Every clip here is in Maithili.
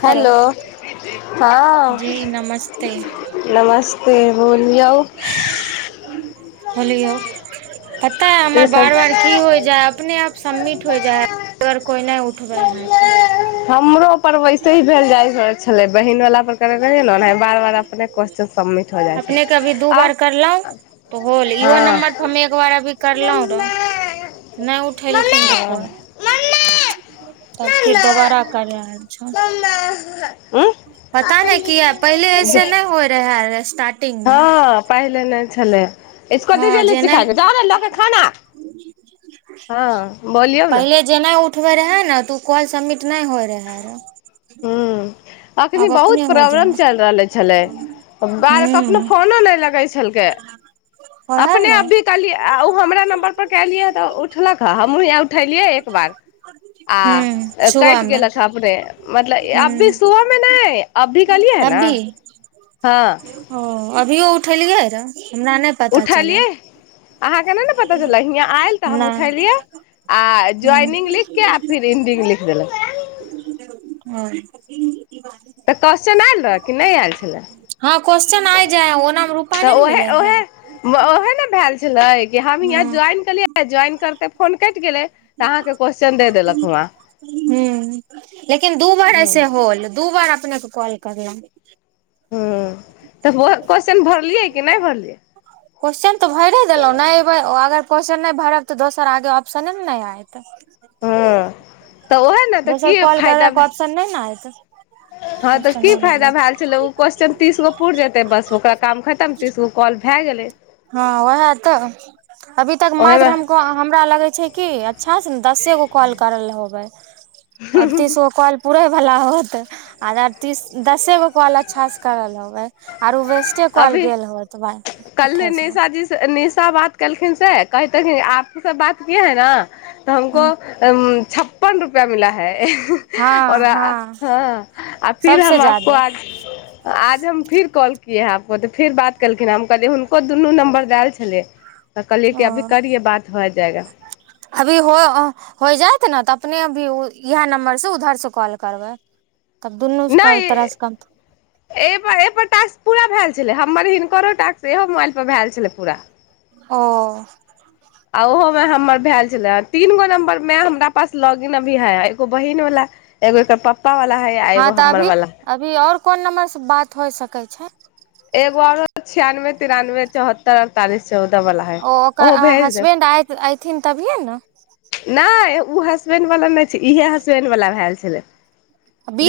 हेलो हँ जी नमस्ते नमस्ते बोल यौ बोलियौ पता है हमर बार बार की हो जाय ह अपने आप सबमिट हो जाइ है अगर कोइ नहि उठबै है तऽ हमरो पर वैसे ही भेल जाइ छलै बहिन वाला पर करय हो जाइ छै अपने के अभी दू आउ बार करलौं तऽ होल इहो हँ नंबर पर हमे एक बार अभी करलौं रहय नहि उठेलखिन रहय कोइ तब फेर दोबारा करयल छौ पता नहि कियै पहिले ऐसे नहि होइ रहय है स्टार्ट हँ पहिल नहि छल छले इसको दिजीए हँ जे लीची खाय लेल नहि जाउ ने लऽ के खाउना हँ बोलियौ ने उठबै रहय ने तऽ कॉल सबमिट नहि होइ रहय रे हूँ [unintelligible] अखनी बहुत प्रॉब्लम चलि रहले छलै बार कखनो हूं फोनो नहि लगै छलकै ओहे अपने ने अभी कहलिय आ ओ हमरा नम्बर पर कलियै तऽ उठलक हे हमहुँ यहाँ उठलियै एक बार आ हूँ सुबह कटि मे गेलक ह अपने मतलब अभी हूँ सुबह सुबहमे नहि अभी कलियै है न अभी हँ उठैलियै रहय हमरा नहि पता चलल इहा ने न पता चललै इहा आयल तऽ हम नहि उठेलियै आ ज्वइनिंग हूँ लिख के आ फिर इंडिंग लिख देल ओ तऽ कोश्चन आयल रहय कि नहि आयल छलै हँ क्वेश्चन आइ जाय ओनामे रूपा नहि तऽ ने उहै मिलै है उहै ओहे ने भैल छलै हम ह या हूँ ज्वइनेलिये ज्वान करते फोन कर गेलै तऽ अहाँके क्वेश्चन दे देलक वहाँ हू लेकिन दू बार ऐसे होल दू बार अपने क कॉल कर लेै ह तऽ केश्चन भरलियै कि नहि भरलियै क्वेशचन तऽ भरिए देलहुँ नहि अयबै अगर क्वेशस्चन नहि भरब तऽ दोसर आगे ऑप्शने ने नहि आयतै तऽ ओहे ने तऽ दसर की कॉल फायदा करैके भेल। ऑप्शन नहि न एत हँ तऽ की फायदा भेल छलै ओ क्वस्न तीस गो पुर जेतै बस ओकरा काम खतम तीसगो कॉल भए गेलै हँ उएह तऽ अभी तक म ओहेमे हम हमरा लगै छै कि अच्छा से ने दसे गो कॉल करल होबै अरतीस ओ कल पूुरै भला होत आध तीस दसे गो कॉल अच्छासँ करल होबै आरो वेस्टे कल अभी गेल होत ब कल नेशा जी नेशा बात कर लखिन से कहिन आब त सब बात के है ने तऽ हमको ह छप्पन रुपैआ मिला है हँ आओर हँ हँ आ फिर सबसे हम आपको जादे आज आज हम फिर कॉल कि आबको तऽ फेर बात केलखिन हम कहलिय हुनको दुनू नम्बर देल छलै तऽ कहलियै कि ओ अभी करिये बात भए जाएगा अभी हो हो जायत ने त अपने भी इएह नम्बर से उधर से कॉल करबै तब दुनू तरह से कम नहिप पूरा भेल छलै हमर हिनकरो टाक से इहो मोबाइल पर भेल छलै पूरा ओ आ ओहोमे हमर भेल छलए तीनगो नम्बर में हमरा पास लॉग इन अभी है एगो बहिीन वाला एगो एकर पा हँ तऽ अभी अभी और कोन नम्बर से बात होय सकैत छै छै एगो आर छियानबे तिरानबे चौहत्तर अड़तालिस ओ ओकर हसबेंड ऐथिन तभिए ने नहि ओ हसबैंड वला नहि छै इएहे हसबैंड वला भए छलै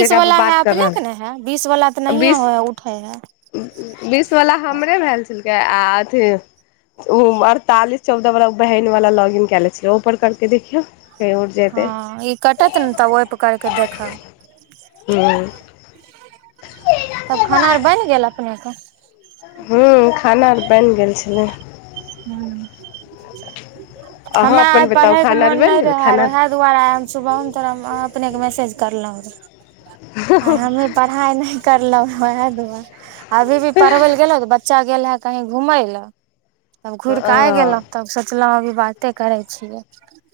जेकरा पर हए बात कर अपनेके ने रहल हइ बीसवला तऽ नहिए बीस हो उठै हइ के अथी उ अड़तालीस चौदह बा बहिन वाला लॉग इन केले छ पर दीदी हँ ई कटत ने तब ओहिपर करि कऽ देखब ह तब खाना आर बनि गेल अप क क हू खाना आर बनि गेल छलै ह्म अहाँ हमरा आइ अपन बताउ पढ़यके खाना आर मोन बनि नहि गेल रहए खाना र ओएह दुआरे हम सुबहमे तोरा हम अपनेके मैसेज करलहुँं रह आ हमे पढ़ाई नहि करलहु ह दुआ अभी भी पढ़बैल गेलो तऽ बच्चा गेल है कहीं घूमय लए तब घुर कऽ आइ ओ गेलहुँ तब सोचलहु अभी बाते करै छियै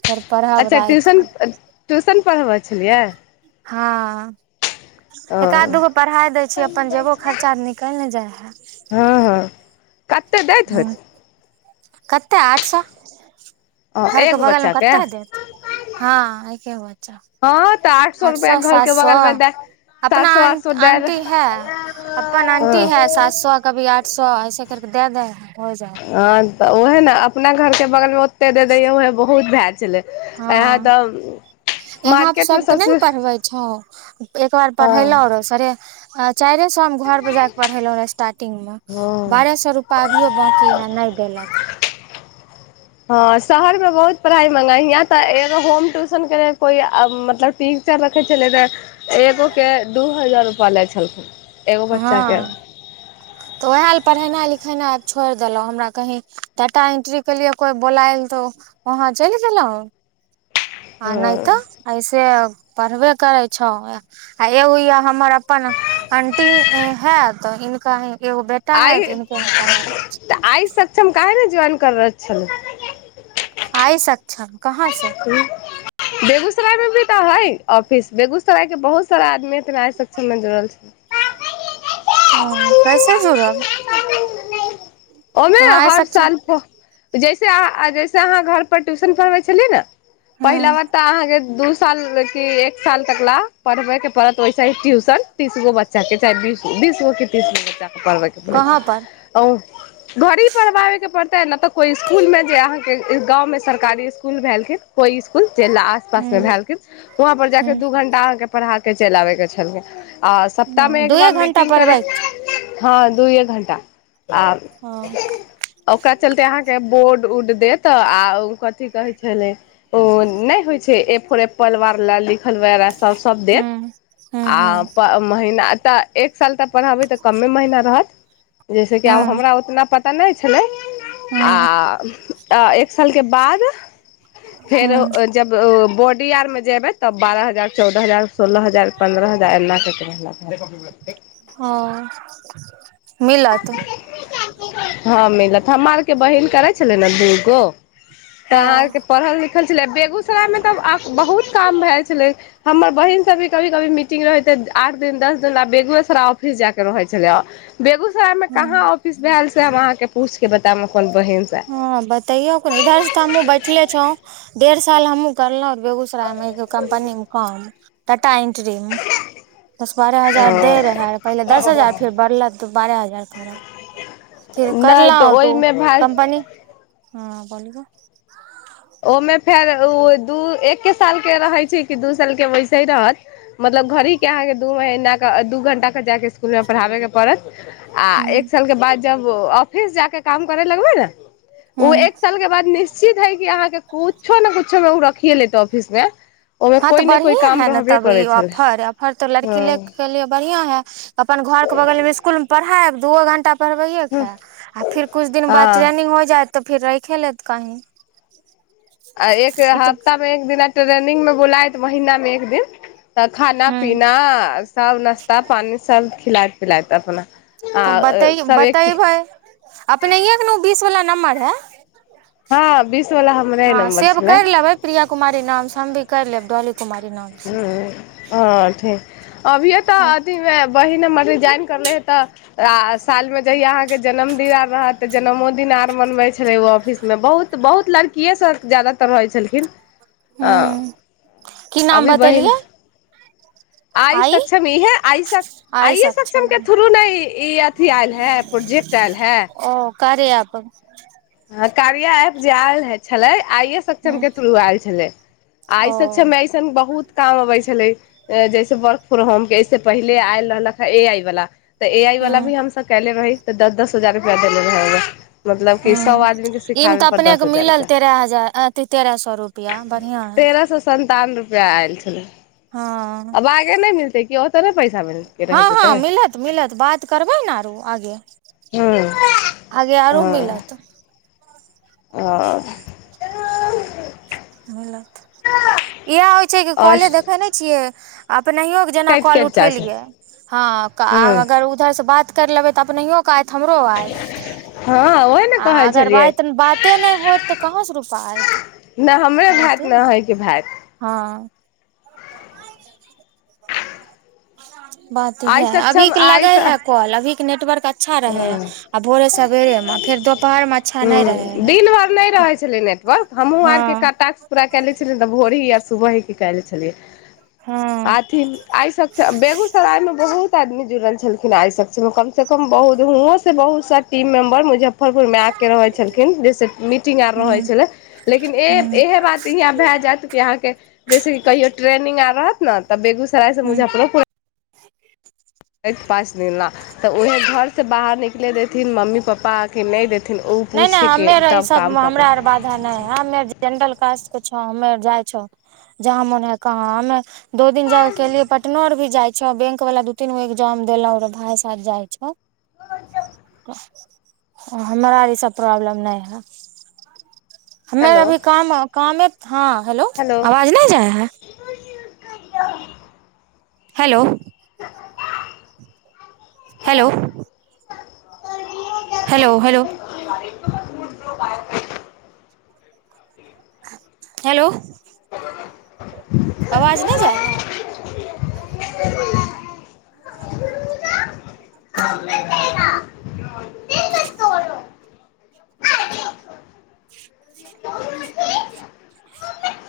फेर पढ़ब अच्छा राति ट्यूशन कऽ ट्यूशन पढ़ब बुझलियै हँ ओ एका आध दू गो पढ़ााय दै छीयै अपन जेयबो खर्चा तऽ निकलि ने जाइ हए हँ हँ कतेक दैत होयत कतेक आठ सए ओ एगो बच्चाे हँ आके होत बच्चा तऽ आठ रुपआ सए सात घरके बगलमे सए दए सात अपना सए आठ सए दए आंटी है अपन हँ आंटी है सात सए कभी आठ आठ सए ऐसे करकेे दए दै आ तऽ उहे ने अपना घर के बगल मे ओते दे दैया उएहे बहुत भए छलै यहाँ हँ तऽ यहाँ पर मार्केटमे सभके नहि ने सबसँ पढ़बै छौ एक बार हँ पढ़ेलहु रो सरे अचा चारे सए हम घर पर जाके पढ़ेलहुंे स्टार्टिंगग मे हँ बारह सए रूपा अभियो बंकी है नहि देलक हँ शहरमे बहुत पढ़ाइ मंगा हियाँ तऽ एो होम ट्यूशन के कोइ मतलब टीचर रखै छलै रह एगो के दू द हजार रुपैा लै छलखिन एगो बच्चा के हँ तऽ उएह ल पढ़ेनाइ लिखेनाइ छोड़ि देलहुँ हमरा कहीँ टााटा एन्ट्रीके लिए कोइ बोलायल तऽ वहाँ चलि गेलहुँ हँ आनयत अइसे पढ़बे करै छौ आ एगो य हमर अपन अ ी है तऽ इननका ह आइ तऽ आइ सक्षम के ने जन कर छल ने आइ सच्छा बेगुसरायमे त है ऑफिस बेगूसराय के बहुत सारा आदमी रा सक्षम मे जुड़ल छै ह कैसे जुड़ल हम आइ सक ज जैसे अहाँ घर पर ट्यूशन पढ़बे छली ने ह पहिला बार तऽ अहाँके दू साल क एक साल तक ल पढ़बे के पड़त वैसे ही ट्यूशन तीस गो बच्चा के चाहे बीस गो क तीस गो बच्चा प कहाँ पर छै घड़ी पढ़बाबे के तऽ नहि तऽ कोइ इसकुलमे जे अहाँके गाँवमे सरकारी इसकुल भेलखिन को इसकुल च आस पास में ह भ वहं पर जा ह के दू घंटा अ के पढ़ा के चलि आबैके छलखै आ सप्ताहमे एक बार दूए घंटा मीटिंग करै पढ़बै हँ दू एक घं्टा आ ह ओकरा चलते अहाँके बोर्ड उड दे तऽ आ कथी कहै छलै ओ नहि होइ छै ेपल वार ल ली खलवैरा सब सब ह देत ह ह आ महीना तऽ एक साल तऽ पढ़बै तऽ कमे महीना रहत जैसे आब ह हमरा उतना प तऽ नहि छलै ह आ एक सालके बाद ह ब त [unintelligible] बारह हजार चौदह हजार सोलह हजार पन्द्रह हजार एनााकऽक ह मिल त हँ मिलत हमरा आरके बहिन करै छलै ने दूगो तऽ ओ अहाँ आ के पढ़ल लिखल देखल छलै। बेगूसराय मे तऽ बहुत काम होइत छलै। हमर बहिन सभोक कहियो-कहियो मीटिंग रहैत छै। आठ-दस दिन बेगूसराय ऑफिस जा कऽ रहैत छलै। बेगूसराय में कहाँ हूँ ऑफिस भेल से हम अहाँ के पूछ के बताम अपन बहिनसँ हँ, बताउ ने। एतय तऽ हमहुँ बैसल छी। डेढ़ साल हमहुँ करलहुँ बेगूसरायमे कम्पनीमे काम करैत छलहुँ। डेटा एंट्रीमे ओ पहिले दस हजार दैत छल, फेर बढ़लाक बाद बारह हजार कऽ देलैक। फ करल नहि तऽ तू ओहिमे भए कम्पनी ह बोलग ओमे फेर ओ दू-एक सालक रहैत छै कि दू सालक? मतलब घरे टा रहत कि अहाँकेँ दू घंटा लेल स्कूल जा कऽ पढ़ाबय पड़त? आ एक हूँ साल के बाद जब ऑफिस जााक काम करै लगबै ने ओ हूँ एक साल के बाद निित सी हइ कि अहाँ किछुओ नहि, किछु-ने-किछु मे ओ ऑफिसमे रखिए लेत। ओहिमे हँ तऽ कोइ ने कोइ बढ़ििया काम है ने रहबे तब ई करै छलै ऑफर, ऑफर तो लड़की ले ह के लिए बढ़ियां है अपन घर के बगल में स्कूल मे पढ़ाय दुइयो घंटा। पढ़बैत अछि, आ फेर किछु दिन बाद हँ ट्रेनिंग होइत अछि। तऽ फिरइ खेलत कहहि आ एक हफ्ता मे एक दिना ट्रेनिंग मे बोलबैत तऽ महिनामे एक दिन। तऽ खाना पीना सभ नास्ता पानी सभ खिलात खिलाय त अपना तऽ बत आ सब एक बतेबै अपनययैकु बीस वला नम्मर है हँ बीस वाला हमरे हँ नम्बर सेब छलै कर लेबै प्रिया कुमारी नाम सँ हमभी कर लेब्रॉल ह हँ ठीक अभिये तऽ अथीमे बह नम्बर रिजाइन कए लेने छथि तऽ सालमे अहाँक जन्मदिन रहै तऽ जन्मदिन सेहो मनबैत छल। ओ ऑफिसमे बहुत लड़की सभ जादातर रहै छलखिन आँ हूँ की नाम बतेलियै आइ सक्षम इहे आइस आइे सक्षम के थ्रू ने ई अथी आयल है प्रोजेक्ट आयल है कार्य ऐप ह कारिया एप जे आयल हे छले आइ सक्षम हूँ के थ्रू आयल छले आइ ओ सक्षम एऐसन बहुत काम अबै छलै जैसे वर्क फर्म होम के ऐसे पहिले आयल रहलक ह ए आय बला तऽ ए आई वाला भी हूँ हमस कले रही त दस दस हजार रुपआ दे लेना रहा ओइमे मतलब कि ह्म सौ आदमीके ईमे सिखाबै तऽ पर दस अपनेके हजार मिलल रुपैआ तेरह हजार अथी तेरह सए रुपैआ बढ़िआँ हइ रुपआ आयल छलै हँ आब आगे नहि मिलतै कि ओतऽ नहि पैसा मिलके रहि हँ जेतै हँ मिलत मिलत बात करबै ने आरो आगे हँ आगे आरो मिलत ओ मिलत इहे होइ छै कि आओर कले देखे ने छियै आ अपनेहु के जेना काटि कॉल काटि जाइ छै उठेलिये है हँ आ उधर से बात कर लेबै तऽ अपनहियो त हमरो आयत हँ ओहे ने आ कहै अगर छलियै ब बाते नहि होत तऽ कहाँ से रुपा आत न हमरे भात ने अहे के भाय हँ बात आइ है अभी सक्षम लगा है कॉल अभी नेटवर्क अ हँ हूँ फेर दोपहर मे अच्छा नहि रहे है दिन भर नहि रहे छले नेटवर्क हमहु आर के हँ टास्क पूराे कय लै छलियै ते भोरही सुबह ही के कैल छलियै हँ अथि आय सक्षम बेगूसराय मे बहुत आदमी जुड़ल छलखिन आइ सक्षम कम से कम बहुत हुओं से बहुत टीम मेंबर मुझे मुजफ्फरपुर में आके रहै छलखिन जैसे मीटिंग आर रहै ह छलै लेकिन ह इह बात इहाँ भए जायत कि अहाँके जैसे कि कहियो ट्रेनिंग आर रहत ने तऽ बेगूसराय सँ ह मुजफ्फरोपुर पाँच दिन ला तऽ उएहे घर सँ बाहर निकले देथिन मम्मी पापा नहि नहि हमे आर ई सब काम हमरा पकड़ आर बाधा नहि है हमे जनरल क छौ हमे जाइ छौ जहा मोन है कहा दो दिन जाये के लिए पटनो आर भी जाय छै बैंक वाल दू तीन गो ए्जाम देल भथ जाइ छै हमरा आर ई सब प्रॉब्लम नहि है हमे हेलो अभी काम कामे हँ हेलो आवाज नहि जाय है [inaudible] hello hello hello hello [unintelligible] hello आवाज नहि जाइ है [unintelligible] [inaudible]